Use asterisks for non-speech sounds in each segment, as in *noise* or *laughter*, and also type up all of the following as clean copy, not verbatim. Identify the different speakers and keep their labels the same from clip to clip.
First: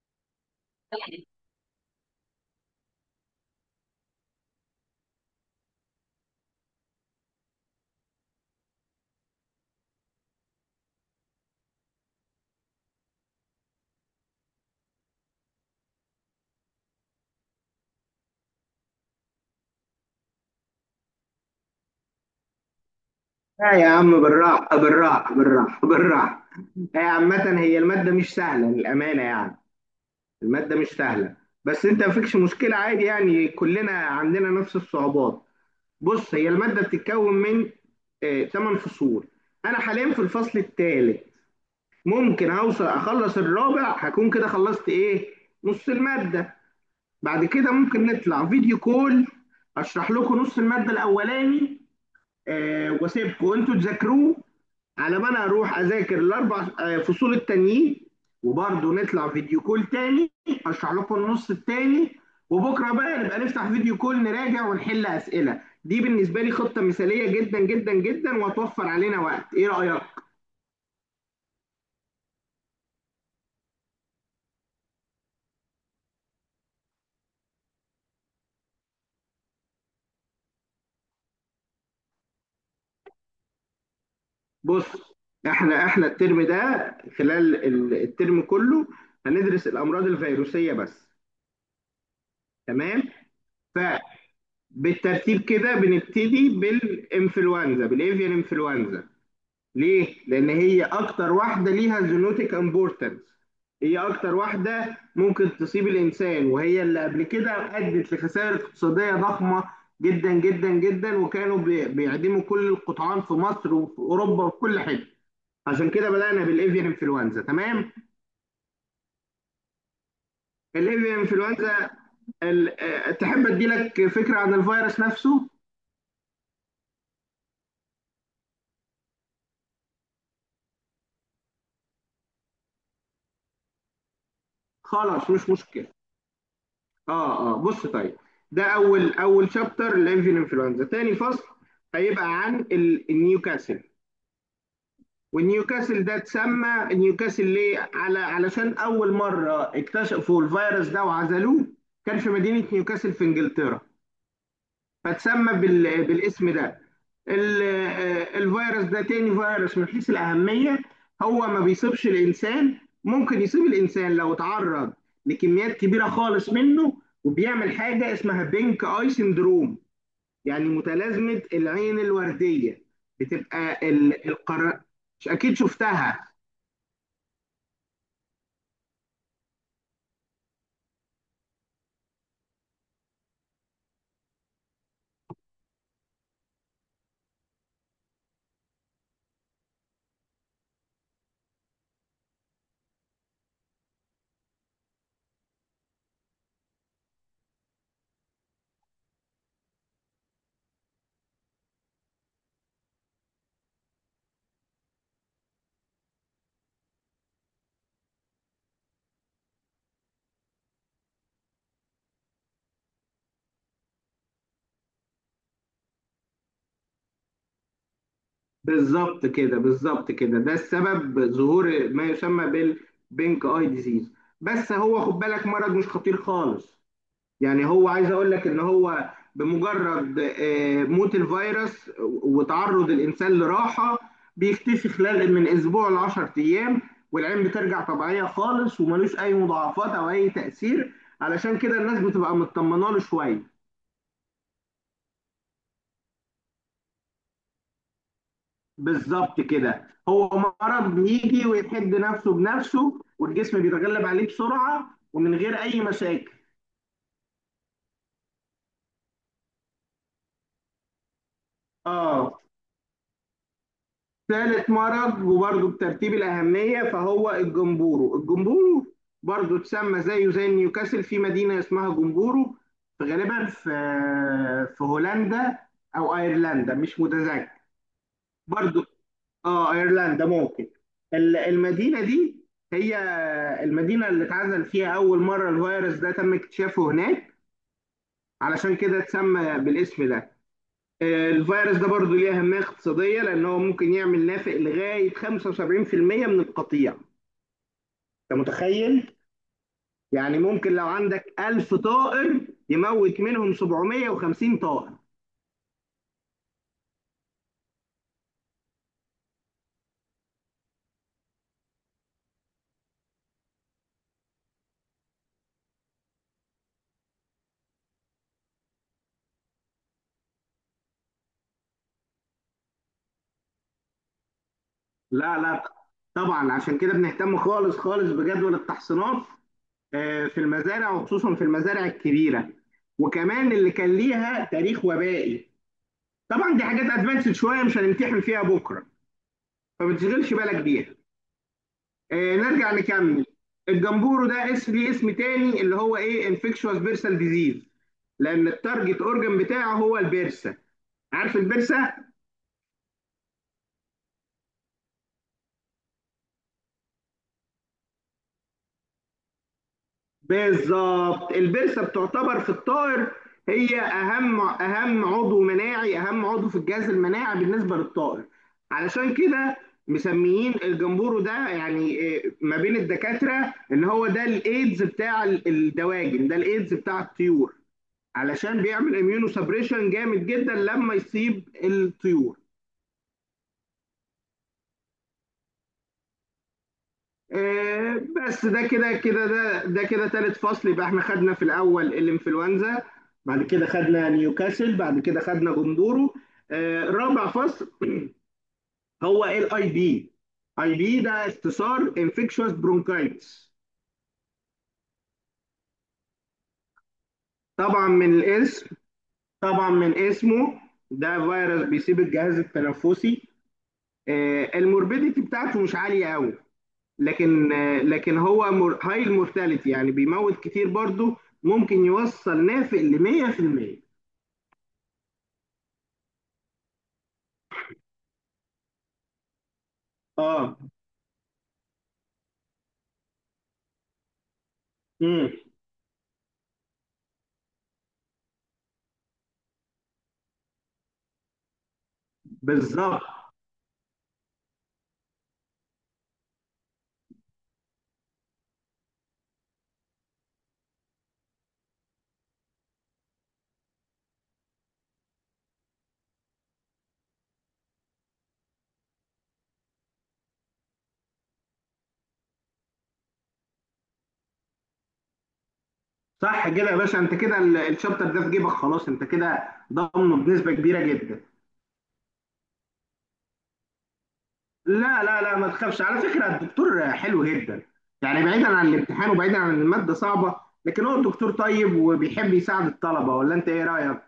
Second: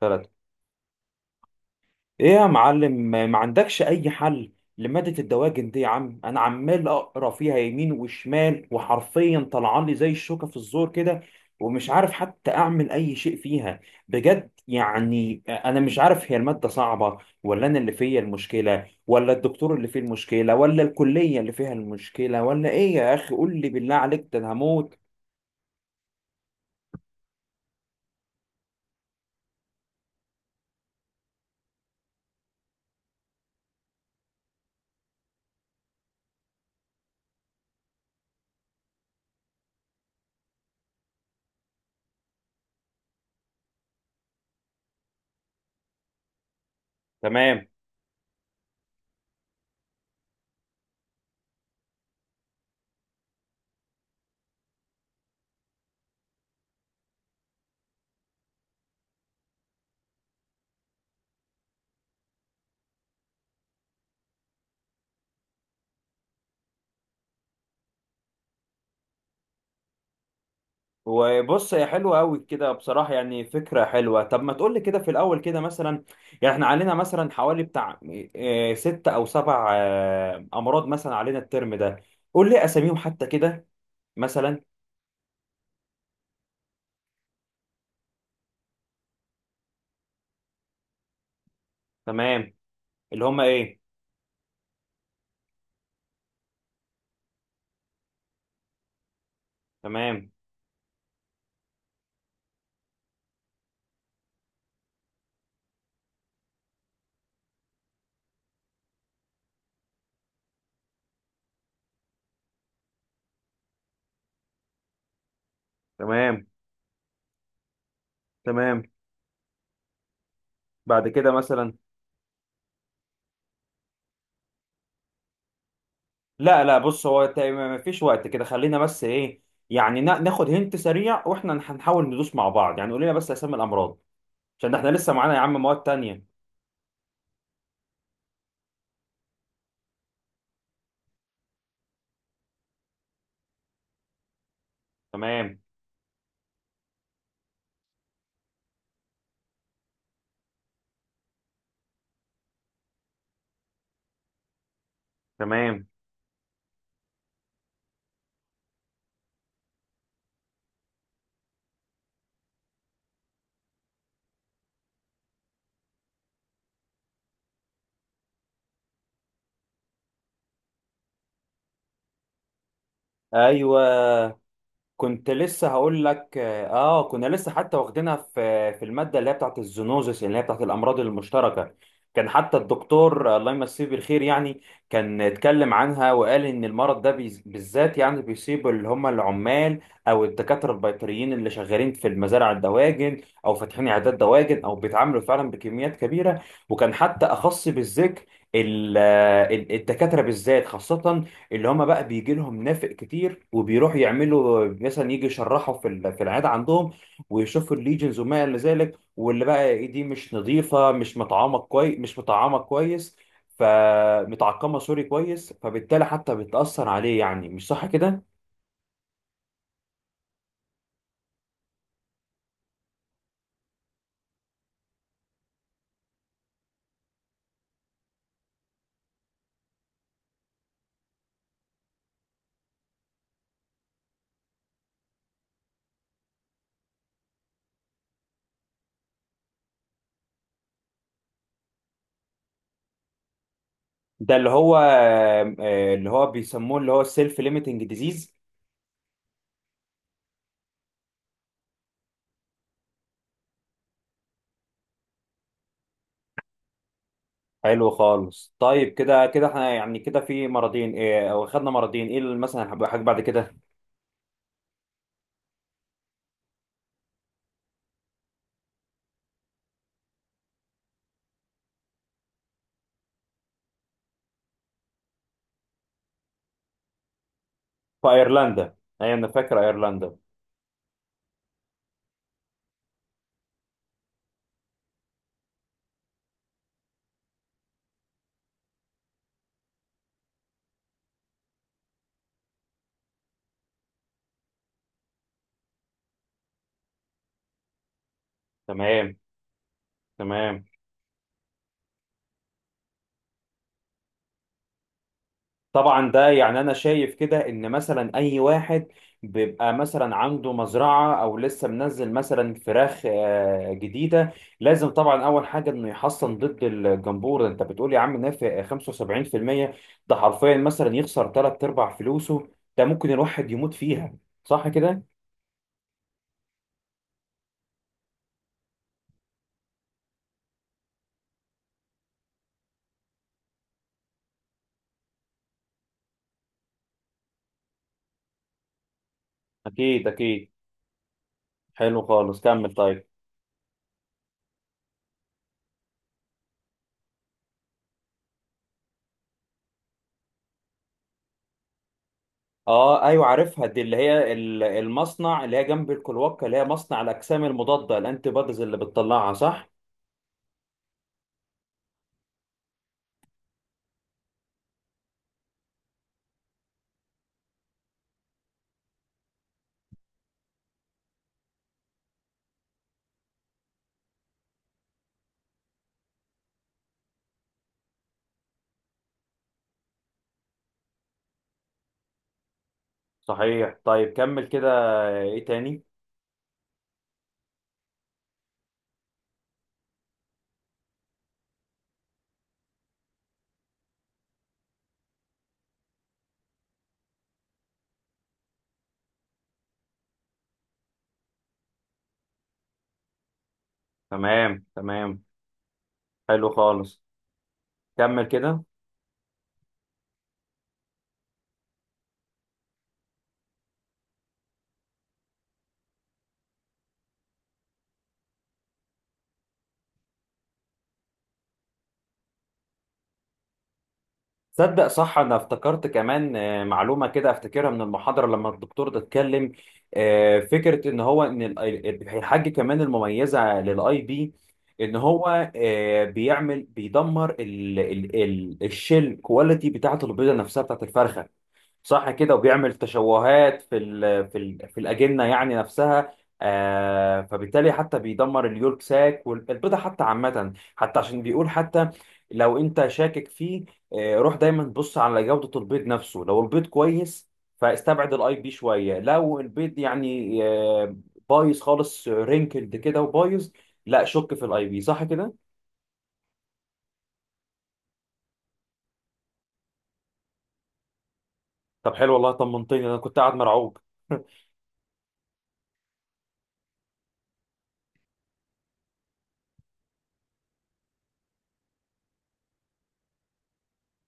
Speaker 1: ثلاثة. ايه يا معلم، ما عندكش اي حل لمادة الدواجن دي يا عم؟ انا عمال اقرا فيها يمين وشمال، وحرفيا طلعان لي زي الشوكة في الزور كده، ومش عارف حتى اعمل اي شيء فيها بجد. يعني انا مش عارف، هي المادة صعبة ولا انا اللي فيا المشكلة ولا الدكتور اللي فيه المشكلة ولا الكلية اللي فيها المشكلة ولا ايه يا اخي؟ قول لي
Speaker 2: لا يا
Speaker 1: بالله
Speaker 2: عم،
Speaker 1: عليك، ده انا
Speaker 2: بالراحة
Speaker 1: هموت.
Speaker 2: بالراحة بالراحة بالراحة. هي عامة، هي المادة مش سهلة للأمانة يعني. المادة مش سهلة. بس أنت مفيكش مشكلة، عادي يعني، كلنا عندنا نفس الصعوبات. بص، هي المادة بتتكون من 8 فصول. أنا حاليا في الفصل الثالث. ممكن أوصل أخلص الرابع، هكون كده خلصت إيه، نص المادة. بعد
Speaker 1: تمام.
Speaker 2: كده ممكن نطلع فيديو كول، أشرح لكم نص المادة الأولاني، وأسيبكم أنتوا تذاكروه، على ما انا اروح اذاكر الاربع فصول التانيين. وبرضه نطلع فيديو كول تاني، اشرح لكم النص التاني. وبكره بقى نبقى نفتح فيديو كول، نراجع ونحل اسئله. دي بالنسبه لي خطه مثاليه جدا جدا جدا، وهتوفر علينا وقت. ايه رايك؟
Speaker 1: وبص، هي حلوة أوي كده بصراحة، يعني فكرة حلوة. طب ما تقولي كده في الأول كده مثلا، يعني احنا علينا مثلا حوالي بتاع ست أو سبع أمراض مثلا علينا الترم ده. قول لي أساميهم حتى كده، مثلا.
Speaker 2: بص، احنا الترم ده، خلال الترم كله، هندرس الامراض الفيروسيه بس.
Speaker 1: تمام.
Speaker 2: تمام.
Speaker 1: اللي هما إيه؟
Speaker 2: فبالترتيب كده، بنبتدي بالانفلونزا، بالاvian انفلونزا. ليه؟
Speaker 1: تمام.
Speaker 2: لأن هي أكتر واحدة ليها زينوتيك امبورتنس. هي أكتر واحدة ممكن تصيب الإنسان، وهي اللي قبل كده أدت لخسائر اقتصادية ضخمة جدا جدا جدا. وكانوا بيعدموا كل القطعان في مصر وفي أوروبا وفي كل حتة. عشان كده بدأنا
Speaker 1: تمام.
Speaker 2: بالإيفيان إنفلونزا، تمام؟
Speaker 1: تمام. بعد
Speaker 2: الإيفيان
Speaker 1: كده مثلا.
Speaker 2: إنفلونزا. تحب أديلك فكرة عن الفيروس نفسه؟
Speaker 1: لا لا، بص هو ما فيش وقت كده، خلينا بس إيه، يعني ناخد هنت سريع، وإحنا هنحاول ندوس مع بعض، يعني قول لنا بس أسامي الأمراض، عشان ده إحنا لسه
Speaker 2: خلاص،
Speaker 1: معانا يا
Speaker 2: مش
Speaker 1: عم مواد
Speaker 2: مشكلة.
Speaker 1: تانية.
Speaker 2: اه، اه، بص، طيب. ده اول شابتر، لافيان انفلونزا. تاني فصل هيبقى عن النيوكاسل.
Speaker 1: تمام.
Speaker 2: والنيوكاسل ده اتسمى نيوكاسل ليه؟ علشان اول مره اكتشفوا الفيروس ده وعزلوه، كان في مدينه نيوكاسل في انجلترا، فتسمى
Speaker 1: تمام.
Speaker 2: بالاسم ده. الفيروس ده تاني فيروس من حيث الأهمية. هو ما بيصيبش الإنسان. ممكن يصيب الإنسان لو اتعرض لكميات كبيرة خالص منه، وبيعمل حاجة اسمها بينك آي سندروم، يعني متلازمة العين الوردية.
Speaker 1: ايوه،
Speaker 2: بتبقى ال- القر مش
Speaker 1: كنت
Speaker 2: أكيد
Speaker 1: لسه هقول
Speaker 2: شفتها.
Speaker 1: لك، كنا لسه حتى واخدينها في الماده اللي هي بتاعت الزونوزس، اللي هي بتاعت الامراض المشتركه. كان حتى الدكتور الله يمسيه بالخير، يعني كان اتكلم عنها وقال ان المرض ده بالذات يعني بيصيب اللي هم العمال او الدكاتره البيطريين اللي شغالين في المزارع الدواجن او فاتحين عيادات دواجن او بيتعاملوا فعلا بكميات كبيره. وكان حتى اخص بالذكر ال- الدكاتره بالذات، خاصه اللي هما بقى بيجي لهم نافق كتير وبيروحوا يعملوا مثلا يجي يشرحوا في في العيادة عندهم، ويشوفوا الليجنز وما إلى ذلك، واللي بقى إيه دي مش نظيفة، مش مطعمة كويس مش مطعمة كويس، فمتعقمة سوري كويس، فبالتالي حتى بتأثر عليه. يعني مش صح كده؟
Speaker 2: بالظبط كده، بالظبط كده، ده السبب ظهور ما يسمى بالبينك آي ديزيز. بس هو، خد بالك، مرض مش خطير خالص. يعني هو عايز اقول لك ان هو بمجرد موت الفيروس وتعرض الانسان لراحه، بيختفي خلال من اسبوع ل 10 ايام، والعين بترجع طبيعيه خالص وملوش اي مضاعفات او اي تاثير. علشان كده الناس بتبقى مطمنه له شويه.
Speaker 1: ده اللي هو، اللي هو بيسموه، اللي هو السيلف ليميتنج ديزيز.
Speaker 2: بالظبط كده. هو مرض بيجي ويحد نفسه بنفسه، والجسم بيتغلب عليه بسرعه ومن غير اي مشاكل.
Speaker 1: حلو خالص. طيب كده كده احنا يعني كده في مرضين ايه، او خدنا مرضين ايه اللي
Speaker 2: اه.
Speaker 1: مثلا هيبقى حاجه بعد كده.
Speaker 2: ثالث مرض وبرضه بترتيب الأهمية فهو الجمبورو. الجمبورو برضه اتسمى زيه زي نيوكاسل، في مدينة اسمها جمبورو، غالبا في هولندا أو أيرلندا، مش متذكر.
Speaker 1: في ايرلندا،
Speaker 2: برضه،
Speaker 1: ايوه انا فاكر
Speaker 2: اه،
Speaker 1: ايرلندا.
Speaker 2: أيرلندا ممكن. المدينة دي هي المدينة اللي اتعزل فيها أول مرة الفيروس ده، تم اكتشافه هناك، علشان كده اتسمى بالاسم ده. الفيروس ده برضو ليه أهمية اقتصادية، لأن هو ممكن يعمل نافق لغاية 75% من القطيع. أنت
Speaker 1: تمام.
Speaker 2: متخيل؟ يعني
Speaker 1: تمام.
Speaker 2: ممكن لو عندك 1000 طائر، يموت منهم 750 طائر.
Speaker 1: طبعا ده يعني انا شايف كده ان مثلا اي واحد بيبقى مثلا عنده مزرعه او لسه منزل مثلا فراخ جديده، لازم طبعا اول حاجه انه يحصن ضد الجمبور. انت بتقول يا عم نافع 75%؟ ده حرفيا مثلا يخسر ثلاث ارباع فلوسه، ده ممكن الواحد يموت فيها، صح كده.
Speaker 2: لا، لا، طبعا عشان كده بنهتم خالص خالص بجدول التحصينات في المزارع، وخصوصا في المزارع الكبيرة، وكمان اللي كان ليها تاريخ وبائي. طبعا دي حاجات ادفانسد شوية، مش هنمتحن فيها بكرة، فما
Speaker 1: اكيد
Speaker 2: تشغلش
Speaker 1: اكيد.
Speaker 2: بالك بيها.
Speaker 1: حلو خالص،
Speaker 2: نرجع
Speaker 1: كمل طيب.
Speaker 2: نكمل. الجمبورو ده اسم ليه اسم تاني، اللي هو ايه، انفكشوس بيرسال ديزيز، لان التارجت اورجن بتاعه هو البرسه. عارف البرسه؟
Speaker 1: اه ايوه، عارفها دي، اللي هي المصنع اللي هي جنب الكلوكه، اللي هي مصنع الاجسام المضاده الانتي بوديز اللي بتطلعها، صح؟
Speaker 2: بالظبط. البرسه بتعتبر في الطائر، هي اهم عضو مناعي، اهم عضو في الجهاز المناعي بالنسبه للطائر. علشان كده مسميين الجمبورو ده يعني ما بين الدكاتره ان هو ده الايدز بتاع الدواجن، ده الايدز بتاع الطيور، علشان بيعمل اميونو سبريشن جامد جدا لما يصيب الطيور.
Speaker 1: صحيح. طيب كمل كده، ايه تاني.
Speaker 2: بس ده كده تالت فصل. يبقى احنا خدنا في الاول الانفلونزا، بعد كده خدنا نيوكاسل، بعد كده خدنا جندورو. رابع فصل هو الاي بي. اي بي ده اختصار انفكشوس برونكايتس.
Speaker 1: تمام. تمام. حلو خالص،
Speaker 2: طبعا من
Speaker 1: كمل كده.
Speaker 2: الاسم، طبعا من اسمه، ده فيروس بيسيب الجهاز التنفسي. الموربيديتي بتاعته مش عاليه قوي، لكن لكن هو هاي المورتاليتي، يعني بيموت كتير برضو، ممكن يوصل نافق ل 100%.
Speaker 1: تصدق صح، انا افتكرت كمان معلومه كده افتكرها من المحاضره لما الدكتور ده اتكلم.
Speaker 2: اه.
Speaker 1: فكره ان هو، ان الحاجه كمان المميزه للاي بي، ان
Speaker 2: امم.
Speaker 1: هو بيعمل، بيدمر ال ال ال الشيل كواليتي بتاعه البيضه نفسها بتاعه الفرخه، صح كده؟ وبيعمل
Speaker 2: بالظبط.
Speaker 1: تشوهات في الاجنه يعني نفسها. فبالتالي حتى بيدمر اليولك ساك والبيضه حتى عامه، حتى عشان بيقول حتى لو انت شاكك فيه، روح دايما بص على جودة البيض نفسه، لو البيض كويس فاستبعد الاي بي شوية، لو البيض يعني بايظ خالص رينكلد كده وبايظ، لا شك في الاي بي، صح كده؟
Speaker 2: صح كده يا باشا، انت كده الشابتر ده في جيبك خلاص، انت كده ضامنه بنسبه كبيره جدا.
Speaker 1: طب حلو والله، طمنتني، انا كنت قاعد مرعوب. *laughs*
Speaker 2: لا، لا، لا، ما تخافش. على فكره الدكتور حلو جدا، يعني بعيدا عن الامتحان وبعيدا عن الماده صعبه، لكن هو الدكتور طيب وبيحب يساعد الطلبه. ولا انت ايه رايك؟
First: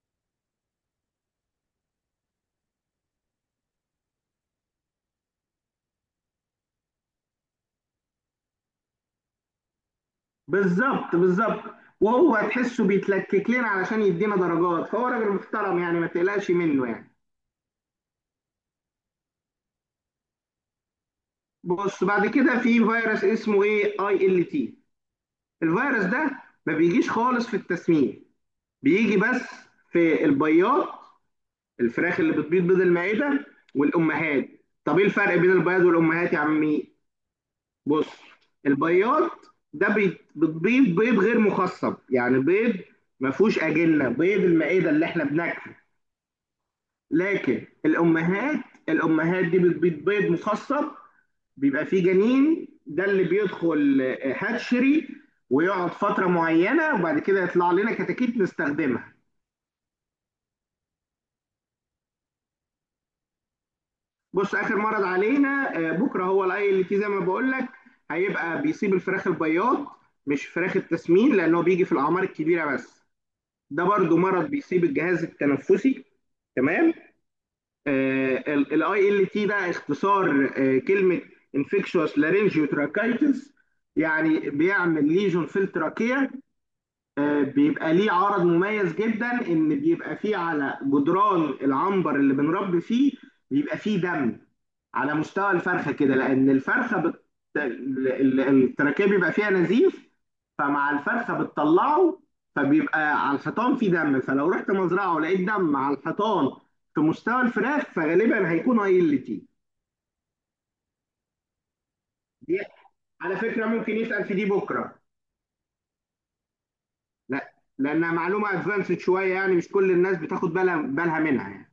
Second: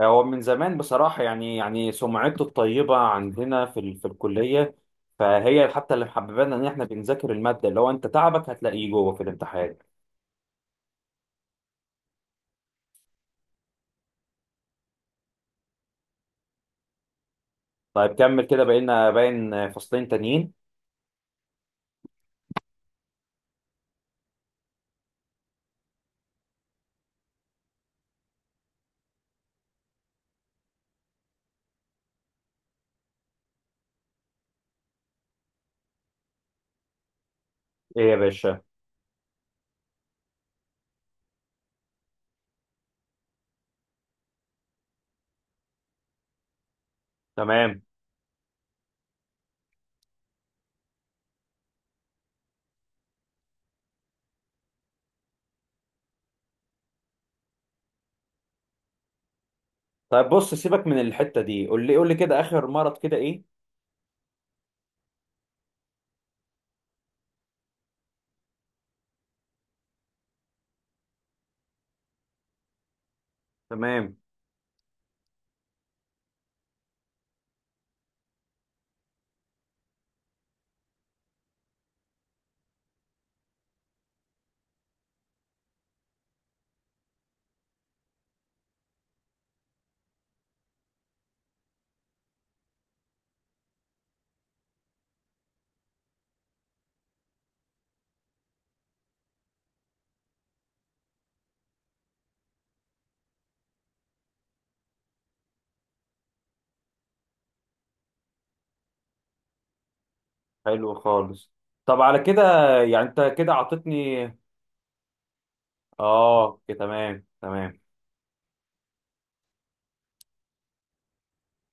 Speaker 1: هو من زمان بصراحة، يعني سمعته الطيبة عندنا في في الكلية، فهي حتى اللي محببانا ان احنا بنذاكر المادة، اللي هو انت تعبك هتلاقيه جوه في الامتحان.
Speaker 2: بالظبط، بالظبط. وهو تحسه بيتلكك لنا علشان يدينا درجات، فهو راجل محترم يعني، ما تقلقش منه يعني.
Speaker 1: طيب كمل كده، بقينا باين فصلين تانيين.
Speaker 2: بص، بعد كده في فيروس اسمه ايه اي ال تي. الفيروس ده ما بيجيش خالص في التسمين، بيجي بس في البياض، الفراخ اللي بتبيض بيض المعدة والأمهات. طب ايه الفرق بين البياض والأمهات يا عمي؟ بص،
Speaker 1: ايه يا باشا؟
Speaker 2: البياض ده بتبيض بيض غير مخصب، يعني بيض ما فيهوش أجنة، بيض المعدة اللي احنا بناكله. لكن
Speaker 1: تمام.
Speaker 2: الامهات، الامهات دي بتبيض بيض مخصب، بيبقى فيه جنين، ده اللي بيدخل هاتشري ويقعد فتره معينه، وبعد كده يطلع لنا كتاكيت نستخدمها.
Speaker 1: طيب بص، سيبك من الحتة دي، قول لي قول لي كده آخر مرض كده إيه.
Speaker 2: بص، اخر مرض علينا بكره هو العيل اللي فيه زي ما بقول لك، هيبقى بيصيب الفراخ البياض مش فراخ التسمين، لانه بيجي في الاعمار الكبيره بس. ده
Speaker 1: تمام.
Speaker 2: برضو مرض بيصيب الجهاز التنفسي. تمام. الاي ال تي ده اختصار كلمه انفكشوس لارينجيو تراكايتس. يعني بيعمل ليجون في التراكيه. بيبقى ليه عرض مميز جدا، ان بيبقى فيه على جدران العنبر اللي بنربي فيه، بيبقى فيه دم على مستوى الفرخه كده، لان الفرخه بت... ال- ال- التراكيب بيبقى فيها نزيف، فمع الفرخه بتطلعه، فبيبقى على الحيطان فيه دم. فلو رحت مزرعه ولقيت دم على الحيطان في مستوى الفراخ، فغالبا هيكون ايلتي.
Speaker 1: حلو خالص. طب على كده،
Speaker 2: دي
Speaker 1: يعني أنت
Speaker 2: على
Speaker 1: كده
Speaker 2: فكره ممكن
Speaker 1: عطتني.
Speaker 2: يسال في دي بكره.
Speaker 1: آه، كده تمام.
Speaker 2: لا،
Speaker 1: تمام.
Speaker 2: لانها معلومه ادفانسد شويه، يعني مش كل الناس بتاخد بالها منها يعني.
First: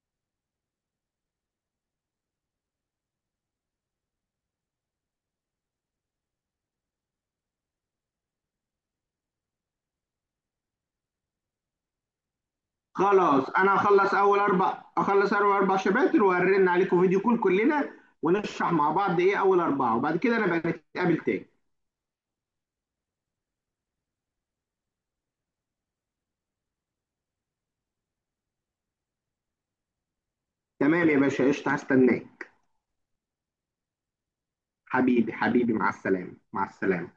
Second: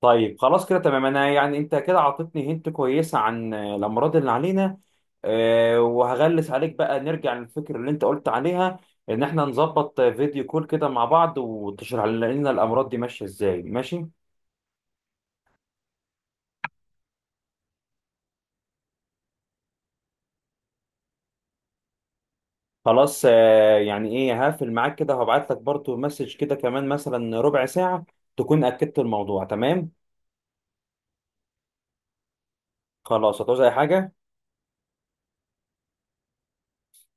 Speaker 1: طيب خلاص كده تمام، أنا يعني أنت كده عطتني هنت كويسة عن الأمراض اللي علينا. وهغلس عليك بقى، نرجع للفكرة اللي أنت قلت عليها، إن إحنا نظبط فيديو كول كده مع بعض وتشرح لنا الأمراض دي ماشية
Speaker 2: خلاص،
Speaker 1: إزاي.
Speaker 2: انا
Speaker 1: ماشي.
Speaker 2: هخلص اول اربع اخلص اول 4 شباتر، وهرن عليكم فيديو كول كلنا ونشرح مع بعض. ايه اول 4، وبعد كده انا بقى نتقابل تاني.
Speaker 1: خلاص. يعني ايه، هقفل معاك كده وهبعت لك برضو مسج كده كمان مثلا ربع ساعة، تكون اكدت الموضوع. تمام.
Speaker 2: تمام يا باشا، قشطه، هستناك.
Speaker 1: خلاص. هتعوز اي حاجة؟
Speaker 2: حبيبي حبيبي، مع السلامه، مع السلامه.